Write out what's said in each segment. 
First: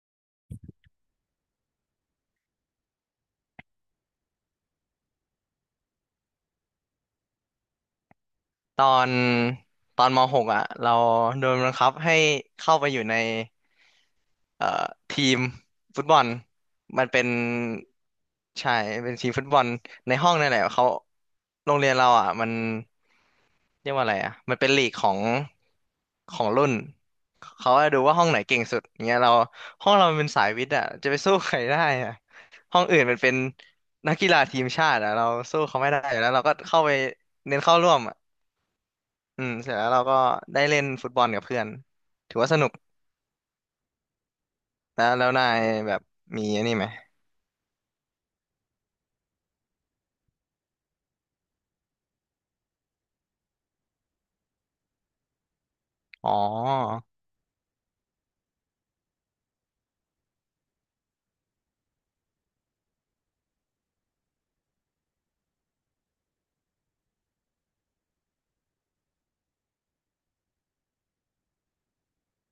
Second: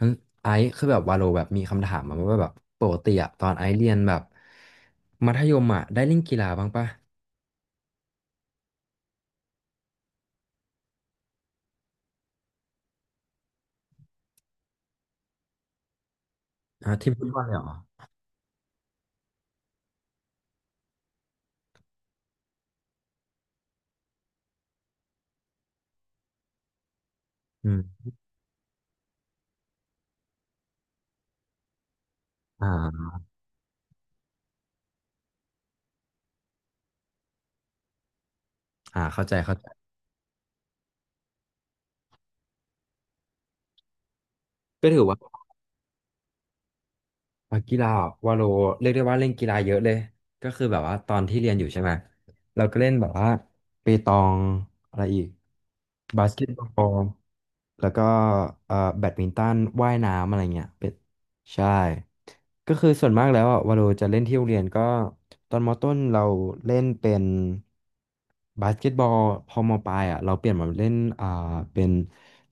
งั้นไอซ์คือแบบวาโลแบบมีคำถามมาว่าแบบปกติอะตอนไอซ์เรียนแบบมัธยมอะได้เล่นกีฬาบ้างปะตอนตอนม .6 อ่ะเราโดนบังคับให้เข้าไปอยู่ในเอ่อทีมฟุตบอลอ่ามันที่เป็ฟุนตบอลเลยเหรอใช่เป็นทีมฟุตบอลในห้องนั่นแหละเขาโรงเรียนเราอ่ะมันเรียกว่าอะไรอ่ะมันเป็นลีกของรุ่นอืเขาจะดูมว่าห้องไหนเก่งสุดเงี้ยเราห้องเรามันเป็นสายวิทย์อ่ะจะไปสู้ใครได้อ่ะห้องอื่นอ่ามันเป็นนักกีฬาทีมชาติอ่ะเราสู้เขาไม่ได้อยู่แล้วเราก็เข้าไปเน้นเข้าร่วม อ่าเข้าใจอืมเข้าใจเสร็จแล้วเราก็ได้เล่นฟุตบอลกับเพื่อนถือว่าสนุกก็ถืแล้อวว่า แล้วนายแบบมีอันนี้ไหมอ่ะกีฬาอ่ะวาโลเรียกได้ว่าเล่นกีฬาเยอะเลยก็คือแบบว่าตอนที่เรียนอยู่ใช่ไหมเราก็เล่นแบบว่าเปตองอะไรอีกบาอ๋อสเกตบอลแล้วก็แบดมินตันว่ายน้ำอะไรเงี้ยเป็นใช่ก็คือส่วนมากแล้วอ่ะวาโลจะเล่นที่โรงเรียนก็ตอนมต้นเราเล่นเป็นบาสเกตบอลพอมปลายอ่ะเราเปลี่ยนมาเล่นเป็น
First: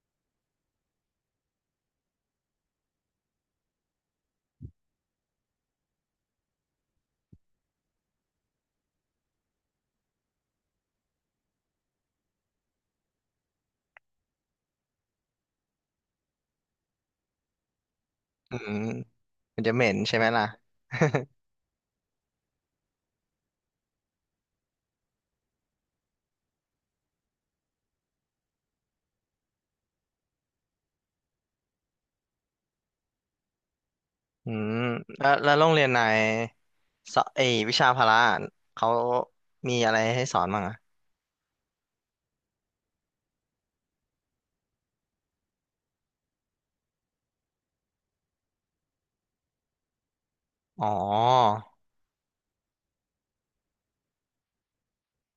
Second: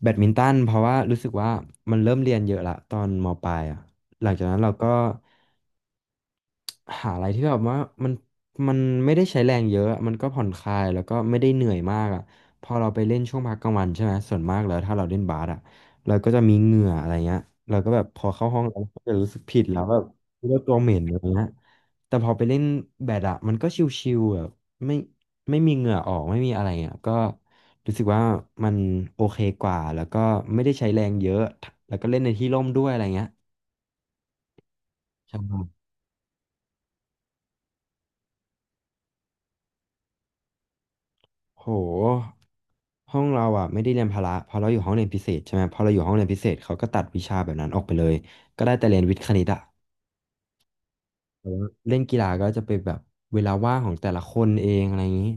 แบดมินตันเพราะว่ารู้สึกว่ามันเริ่มเรียนเยอะละตอนมปลายอ่ะ หลังจากนั้นเราก็หาอะไรที่แบบว่ามันมันไม่ได้ใช้แรงเยอะมันก็ผ่อนคลายแล้วก็ไม่ได้เหนื่อยมากอ่ะพอเราไปเล่นช่วงพักกลางวันใช่ไหมส่วนมากแล้วถ้าเราเล่นบาสอ่ะเราก็จะมีเหงื่ออะไรเงี้ยเราก็แบบพอเข้าอืห้องมเราก็จะรู้สึกผิมัดนจะแล้เหวม็แบนบใช่ไหมล่ะ รู้ว่าตัวเหม็นอะไรเงี้ยแต่พอไปเล่นแบดอ่ะมันก็ชิลๆแบบไม่ไม่มีเหงื่อออกไม่มีอะไรอ่ะก็รู้สึกว่ามันโอเคกว่าแล้วก็ไม่ได้ใช้แรงเยอะแล้วก็เล่นในที่ร่มด้วยอะไรเงี้ย อืมแล้วโรงใช่ เรียนนายสอไอวิชาพละเขามีอะไรให้สอนบ้างอะโหห้องเราอ่ะไม่ได้เรียนพละเพอเราอยู่ห้องเรียนพิเศษใช่ไหมพอเราอยู่ห้องเรียนพิเศษเขาก็ตัดวิชาแบบนั้นออกไปเลยก็ได้แต่เรียนวิทย์คณิตอ่ะอ๋อแต่ว่าเล่นกีฬาก็จะเป็นแบบเวลาว่างของแต่ละคนเองอะไรอย่างนี้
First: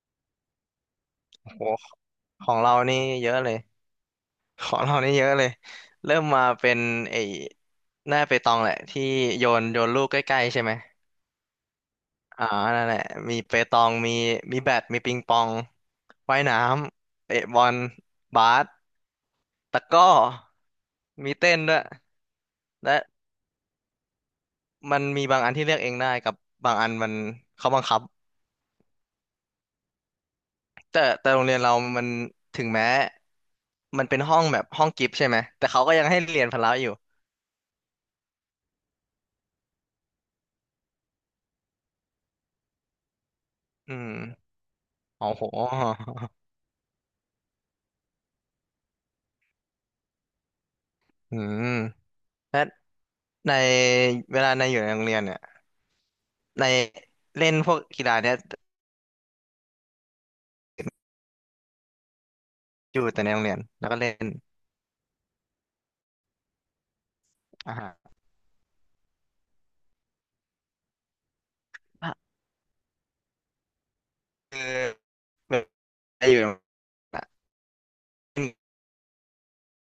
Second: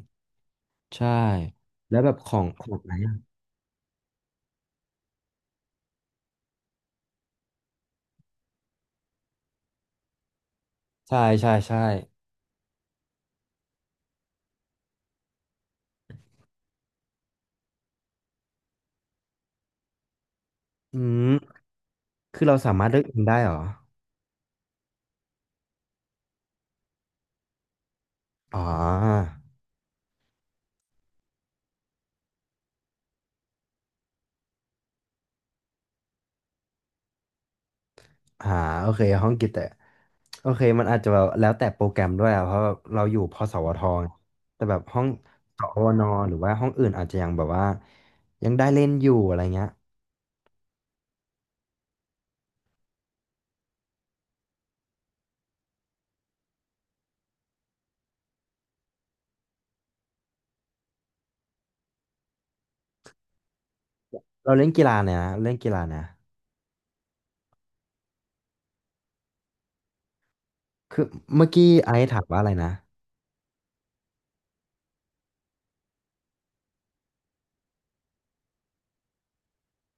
ใช่โอ้โหแล้วแบบขอขงองขอเรางไหนนี่อะเยอะเลยของเรานี่เยอะเลยเริ่มมาเป็นไอหน้าเปตองแหละที่โยนโยนลูกใกล้ๆใช่ไหม ใช่ใช่ใช่อ่านั่นแหละมีเปตองมีมีแบดมีปิงปองว่ายน้ำเตะบอลบาสตะกร้ออืมมีเต้นด้วยคือเราสามารถเลือกเองและได้เหรอมันมีบางอันที่เลือกเองได้กับบางอันมันเขาบังคับ อ๋อ แต่โรงเรียนเรามันถึงแม้มันเป็นห้องแบบห้องกิฟต์ใช่ไหมแต่เขาก็ยังให้เรียนพละอยู่อ่าโอเคห้องกิจแต่โอเคมันอาจจะแบบแล้วแต่โปรแกรมด้วยอะเพราะแบบเราอยู่พสวทอืไงมแต่แบบห้องโอ้โหสวนหรือว่าห้องอื่นอาจจะยังแบบว่ายังได้เล่นอยู่อะไรเงี้ยอืมและในเวลาในอยู่ในโรงเรียนเนี่ยในเล่นพวกกีฬาเนี่ยอยู่แต่ในโรงเรียนแล้วก็เล่นเราเล่นกีฬาเนี่ยนะเล่นกีฬาเนี่ยอ่าฮะ คือเมื่อกี้ไอซ์ถามว่าอะไรนะ คือแบบไอ้อยู่นะ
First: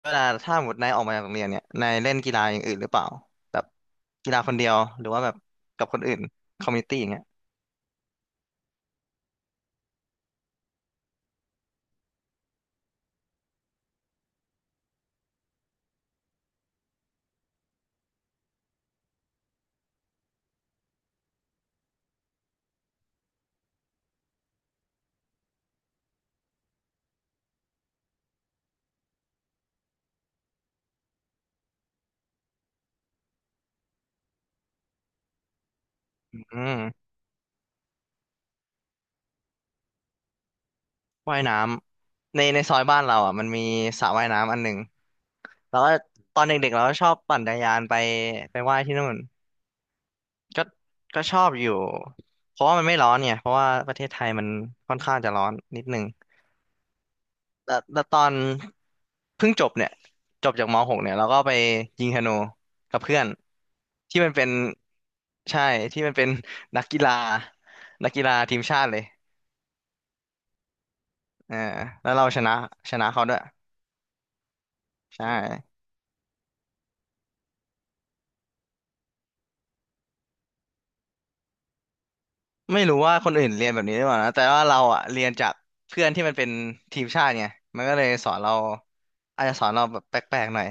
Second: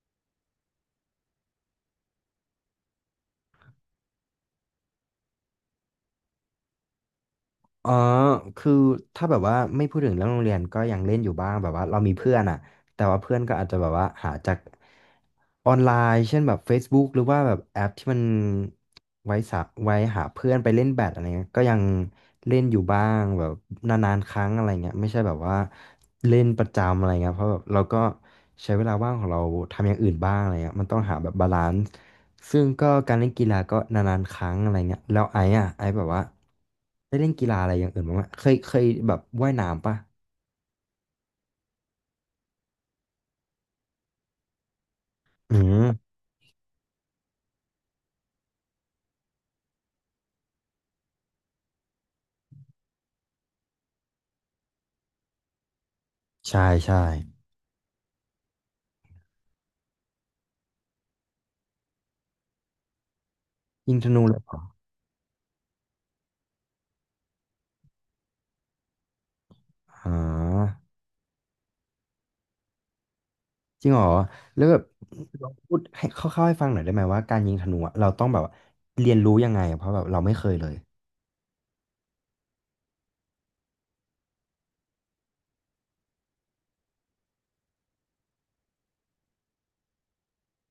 เวลาถ้าหมดนายออกมาจากโรงเรียนเนี่ยนายเล่นกีฬาอย่างอื่นหรือเปล่าแบบกีฬาคนเดียวหรือว่าแบบกับคนอื่นคอมมูนิตี้อย่างเงี้ยอ๋อคือถ้าแบบว่าไม่พูดถึงเรื่องโรงเรียนก็ยังเล่นอยู่บ้างแบบว่าเรามีเพื่อนอ่ะแต่ว่าเพื่อนก็อาจจะแบบว่าหาจากออนไลน์เช่นแบบ Facebook หรือว่าแบบแอปที่มันไว้สะไว้หาเพื่อนไปเล่นแบดอะไรเงี้ยก็ยังเล่นอยู่บ้างแบบนานๆครั้งอะไรเงี้ยไม่ใช่แบบว่าเล่นประจำอะไรเงี้ยเพราะแบบเราก็ใช้เวลาว่างของเราทำอย่างอื่นบ้างอะไรเงี้ยมันต้องหาแบบบาลานซ์ซึ่งก็การเล่นกีฬาก็นานๆครั้งอะไรเงี้ยแล้วไอ้แบบว่า อืมได้เล่นกีฬาอะไรอย่างอื่นบ้างไหมเคยเคยแบบว่ายน้ำปะว่ายน้ำในซอยบ้านเราอ่ะมันมีสระว่ายน้ำอันหนึ่งอืแล้วมก็ตอนเด็กๆเราก็ชอบปั่นจักรยานไปไปว่ายที่นู่นก็ก็ชอบอยู่เพราะว่ามันไม่ร้อนเนี่ยเพราะว่าประเทศไทยมันค่อนข้างจะร้อนนิดนึง ใช่ใช่แล้วแล้ตอนเพิ่งจบเนี่ยจบจากม .6 เนี่ยเราก็ไปยิงธนูกับเพื่อนยิงธที่นูมันเลยเป็นเหรอใช่ที่มันเป็นนักกีฬานักกีฬาทีมชาติเลยอ๋อเออแล้วเราชนะชนะเขาด้วยจริงเหรอแล้วแบบใชลองพู่ดให้คร่าวๆให้ฟังหน่อยได้ไหมว่าการยิงธนูอะเราต้องแบบว่าเรียนรู้ยังไงอะเพราะแบบเราไม่เคยเลยไม่รู้ว่าคนอื่นเรียนแบบนี้หรือเปล่านะแต่ว่าเราอะเรียนจากเพื่อนที่มันเป็นทีมชาติไงมันก็เลยสอนเราอาจจะสอนเราแบบแปลกๆหน่อย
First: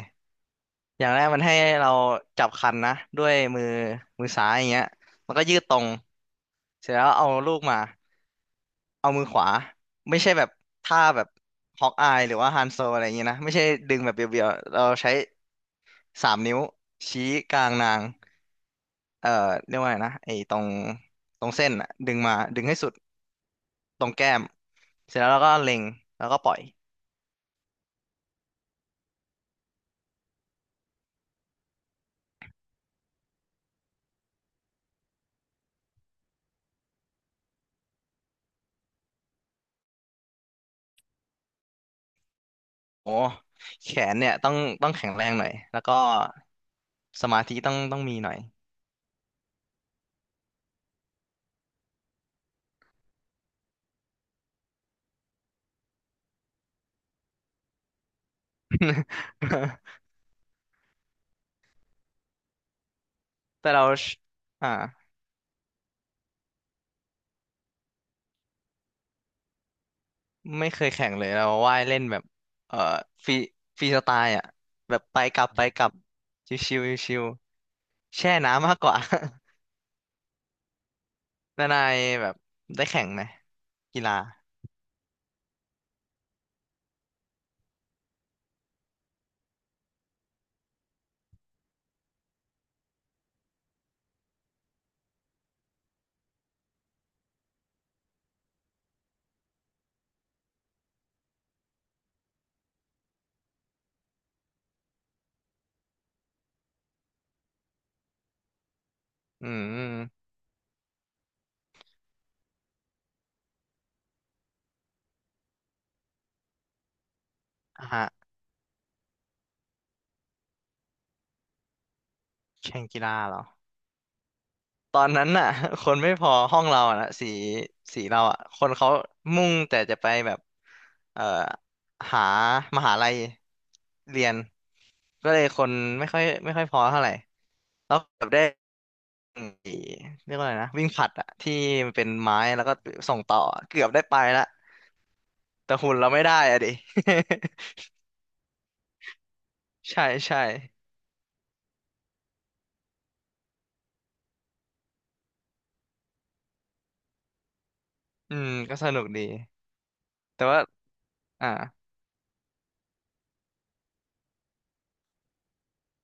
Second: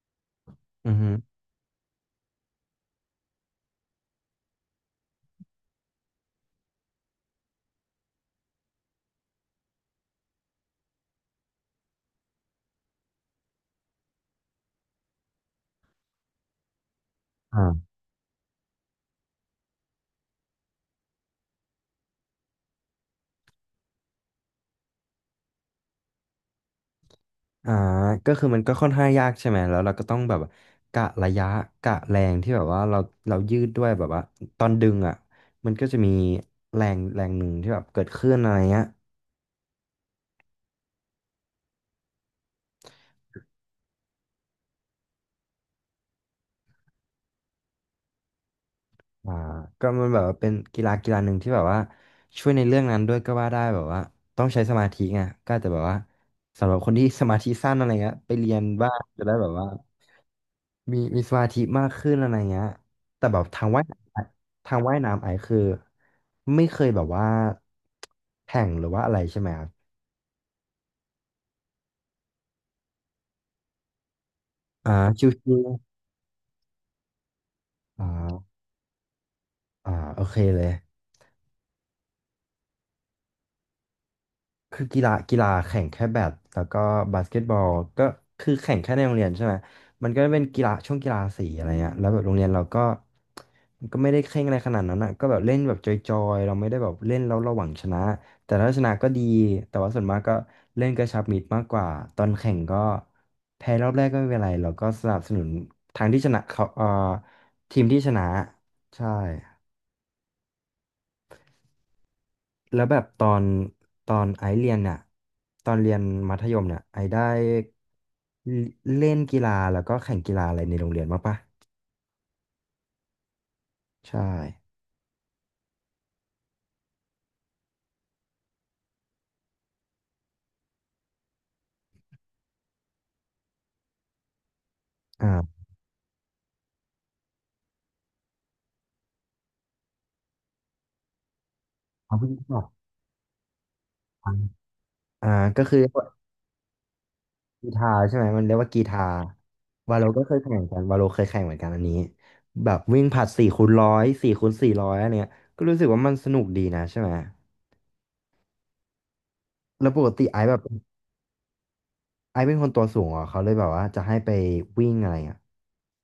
อืออฮึย่างแรกมันให้เราจับคันนะด้วยมือมือซ้ายอย่างเงี้ยมันก็ยืดตรงเสร็จแล้วเอาลูกมา เอามือขวาไม่ใช่แบบท่าแบบฮอกอายหรือว่าฮันโซอะไรอย่างเงี้ยนะไม่ใช่ดึงแบบเบียวๆเราใช้สามนิ้วชี้กลางอ่านางเอ่อเรียกว่าไงนะไอ้ตรงเส้นอะดึงมาดึงให้สุดตรงแก้มเสร็จแล้วเราก็เล็งแล้วก็ปล่อยอ่าก็คือมันก็ค่อนข้างยากใช่ไหม แล้วเราก็ต้องแบบกะระยะกะแรงที่แบบว่าเราเรายืดด้วยแบบว่าตอนดึงอ่ะมันก็จะมีแรงแรงหนึ่งที่แบบเกิดขึ้นอะไรเงี้ย โอ้แขนเนี่ยต้องแข็งแรงหน่อยแล้วก็สมาธิต้องมีหน่อย อ่าก็มันแบบว่าเป็นกีฬากีฬาหนึ่งที่แบบว่าช่วยในเรื่องนั้นด้วยก็ว่าได้แบบว่าต้องใช้สมาธิไงก็อาจจะแบบว่าสำหรับคนที่สมาธิสั้นอะไรเงี้ยไปเรียนบ้างจะได้แบบว่า มีมีสมาธิมากขึ้นอะไรเงี้ยแต่แบบทางแต่ว่าเรายน้ำอะอ่า ทางว่ายน้ำไอคือไม่เคยแบบว่าแข่งหรือว่าอะไรใช่ไหมครับไม่เคยแข่งเลยเราว่ายเล่นแบบเอ่อฟรีฟรีสไตล์อ่ะอ่าแบบไปชิวกลับไปกลับชิวชิวชิวๆอ่าๆแช่น้ำมากกว่า อ่าโอเคเลย นานายแบบได้แข่งไหมกีฬาคือกีฬากีฬาแข่งแค่แบดแล้วก็บาสเกตบอลก็คือแข่งแค่ในโรงเรียนใช่ไหมมันก็เป็นกีฬาช่วงกีฬาสีอะไรเงี้ยแล้วแบบโรงเรียนเราก็มันก็ไม่ได้เคร่งอะไรขนาดนั้นอ่ะก็แบบเล่นแบบจอยๆเราไม่ได้แบบเล่นแล้วเราหวังชนะแต่ถ้าชนะก็ดีแต่ว่าส่วนมากก็เล่นกระชับมิตรมากกว่าตอนแข่งก็แพ้รอบแรกก็ไม่เป็นไรเราก็สนับสนุนทางที่ชนะเขาทีมที่ชนะใช่ อืมแล้วแบบตอนไอซ์เรียนเนี่ยตอนเรียนมัธยมเนี่ยไอซ์ได้อ่ะฮะเล่นกีฬาแล้วก็แข่งกีฬาอะไรในโรงเรียนบ้างปะแข่งกีฬาเหรอใช่ตอนนั้นน่ะ คนไม่พอห้องเราอ่ะนะสีเราอ่ะคนเขามุ่งแต่จะไปแบบเอ่อหามหาลัยเรียนก็เลยคอ่านไม่ค่อยพอเท่าไหร่แล้วแบบได้ ไอ้เรียกว่าอะไรนะวิ่งผลัดอะที่มันเป็นเอาเพูไม้ดก่แล้วก็ส่งต่อเกือบได้ไปอนละอ่าก็แต่คือหุ่นเราไม่ได้อะดิ กีฬาใช่ไหมมันเรียกว่ากีฬา วาใช่โลก็เคยใช่แข่งเหมือนกันวาโลเคยแข่งเหมือนกันอันนี้แบบวิ่งผลัดสี่คูณร้อย4x400อันเนี้ยก็รู้สึกว่ามันสนุกดีนะใช่ไหมอืมก็สนุกดีแล้วปกติไอแต่ซ์แบว่าบอ่าไอซ์เป็นคนตัวสูงเหรอเขาเลยแบบว่าจะให้ไปวิ่งอะไรอ่ะ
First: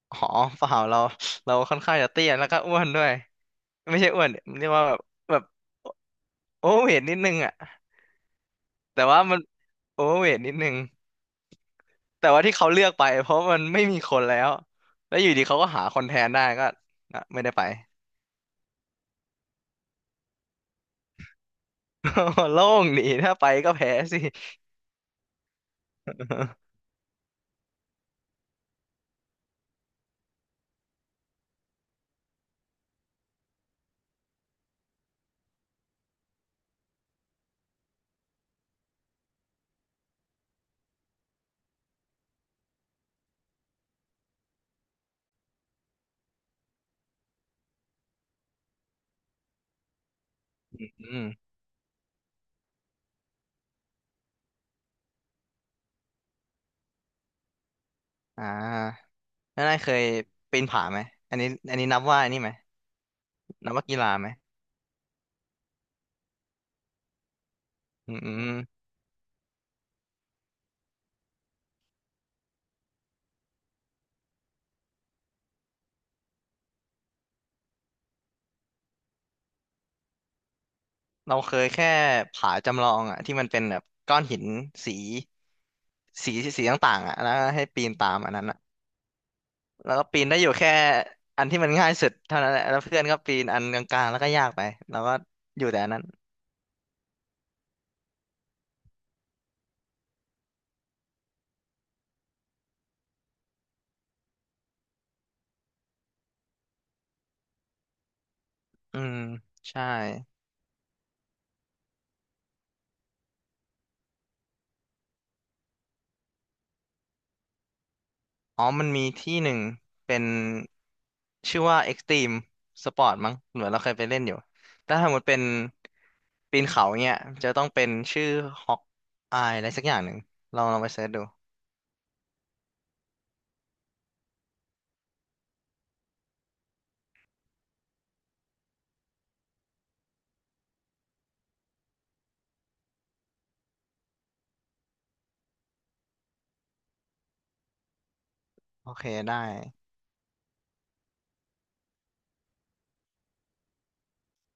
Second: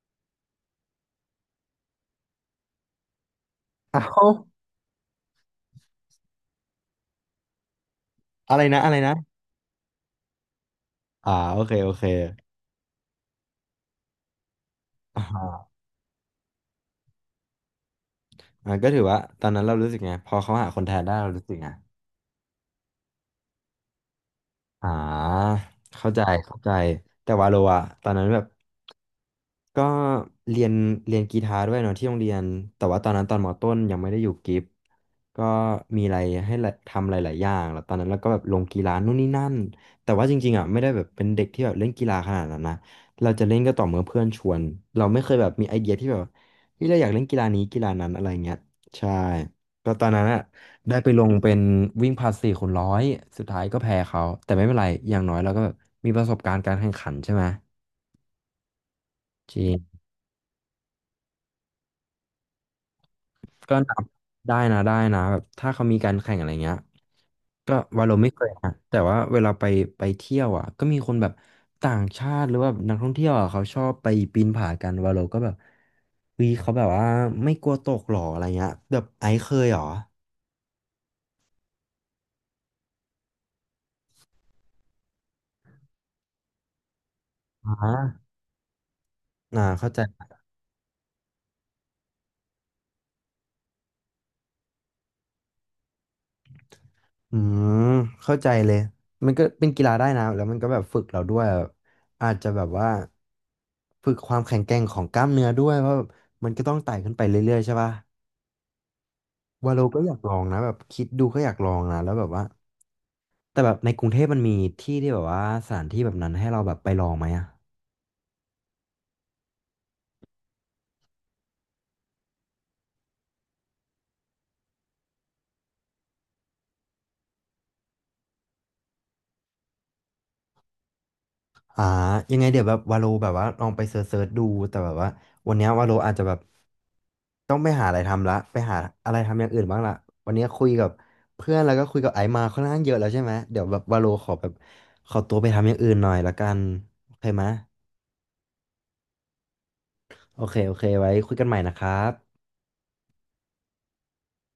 หอเปล่าเราเราค่อนข้างจะเตี้ยแล้วก็อ้วนด้วยไม่อ้าใช่อ้ววนเรียกว่าแบบแบบโอเวอร์เวทนิดนึงอะอะไรนะอะไรแต่นะ ว่ามันโอเวอร์เวทนิดนึงอ่าโอเคโอเคแต่ว่าที่เขาเลือกไปเพราะมันไม่มีคนแล้วแล้อวอยู่ดีเขาก็่าหาคนแทนได้ก็อ่ะไม่ได้ไป อ่าก็ถือว่าตอนนั้นเรารู้สึกไงพอเขาหาคนแทนได้เรารู้สึกไง โล่งดีถ้าไปก็แพ้สิ อ่าเข้าใจเข้าใจ แต่วาโลอะตอนนั้นแบบ ก็เรียนเรียนกีตาร์ด้วยเนาะที่โรงเรียนแต่ว่าตอนนั้นตอนมต้นยังไม่ได้อยู่กิฟต์ก็มีอะไรให้ละทำหลายๆอย่างแล้วตอนนั้นเราก็แบบลงกีฬานู่นนี่นั่นแต่ว่าจริงๆอ่ะไม่ได้แบบเป็นเด็กที่แบบเล่นกีฬาขนาดนั้นนะเราจะเล่นก็ต่อเมื่อเพื่อนชวนเราไม่เคยแบบมีไอเดียที่แบบที่เราอยากเล่นกีฬานี้กีฬานั้นอะไรเงี้ยใช่ก็ตอนนั้นอ่ะได้ไปอืลม งเป็นวิ่งผลัดสี่คูณร้อยสุดท้ายก็แพ้เขาแต่ไม่เป็นไรอย่างน้อยเราก็แบบมีประสบการณ์การแข่งขันใช่ไหมอ่าจแล้วรินายเคง ยปีนผาไหมอันนี้อันนี้นับว่าอันนี้ไหมนับก็ว่ากีฬาไหมได้นะได้นะแบบถ้าเขามีการแข่งอะไรเงี้ยก็วาโลอืไม่เคยนะมแต่ว่าเวลาไปไปเที่ยวอ่ะก็มีคนแบบต่างชาติหรือว่านักท่องเที่ยวอ่ะเขาชอบไปปีนผากันวาโลก็แบบเฮ้ยเขาแบบว่าไม่กลัวตกหรออะไรเงี้ยแบบไอซ์เคยหรอเราเคยแค่ผาจำลองอ่ะที่มันเป็นแบบก้อนหินสีสีสีต่างๆอ่ะแล้วให้อปีนตาม่าอันนั้นอ่ะอ่าเข้าแล้วใจก็ปีนได้อยู่แค่อันที่มันง่ายสุดเท่านั้นแหละแล้วเพื่อนก็ปีนอันกลางๆแล้วก็ยากไปแล้วก็อยู่แต่อันนั้นอืมเข้าใจเลยมันก็เป็นกีฬาได้นะแล้วมันก็แบบฝึกเราด้วยแบบอาจจะแบบว่าฝึกความแข็งแกร่งของกล้ามเนื้อด้วยเพราะแบบมันก็ต้องไต่ขึ้นไปเรื่อยๆใช่ป่ะ อืมวาโลใช่ ก็อยากลองนะแบบคิดดูก็อยากลองนะแล้วแบบว่าแต่แบบในกรุงเทพมันมีที่ที่แบบว่าสถานที่แบบนั้นให้เราแบบไปลองไหมอะอ๋อมันมีที่หนึ่งเป็นชื่อว่า Extreme Sport มั้งเหมือนเราเคยไปเล่นอยู่ถ้าสมมติเป็นปีนเขาเนี่ยจะต้องเป็นชื่อฮอกอายอะไรสักอย่างหนึ่งลองลองไปเสิร์ชดูอ่ายังไงเดี๋ยวแบบวาโลแบบว่าลองไปเซิร์ชๆดูแต่แบบว่าวันเนี้ยวาโลอาจจะแบบต้องไปหาอะไรทำละไปหาอะไรทำอย่างอื่นบ้างละวันนี้คุยกับเพื่อนแล้วก็คุยกับไอซ์มาค่อนข้างเยอะแล้วใช่ไหมเดี๋ยวแบบวาโลขอแบบขอตัวไปทำอย่างอื่นหน่อยละกันโอเคไหมโอเคได้โอเคโอเคไว้คุยกันใหม่นะครับ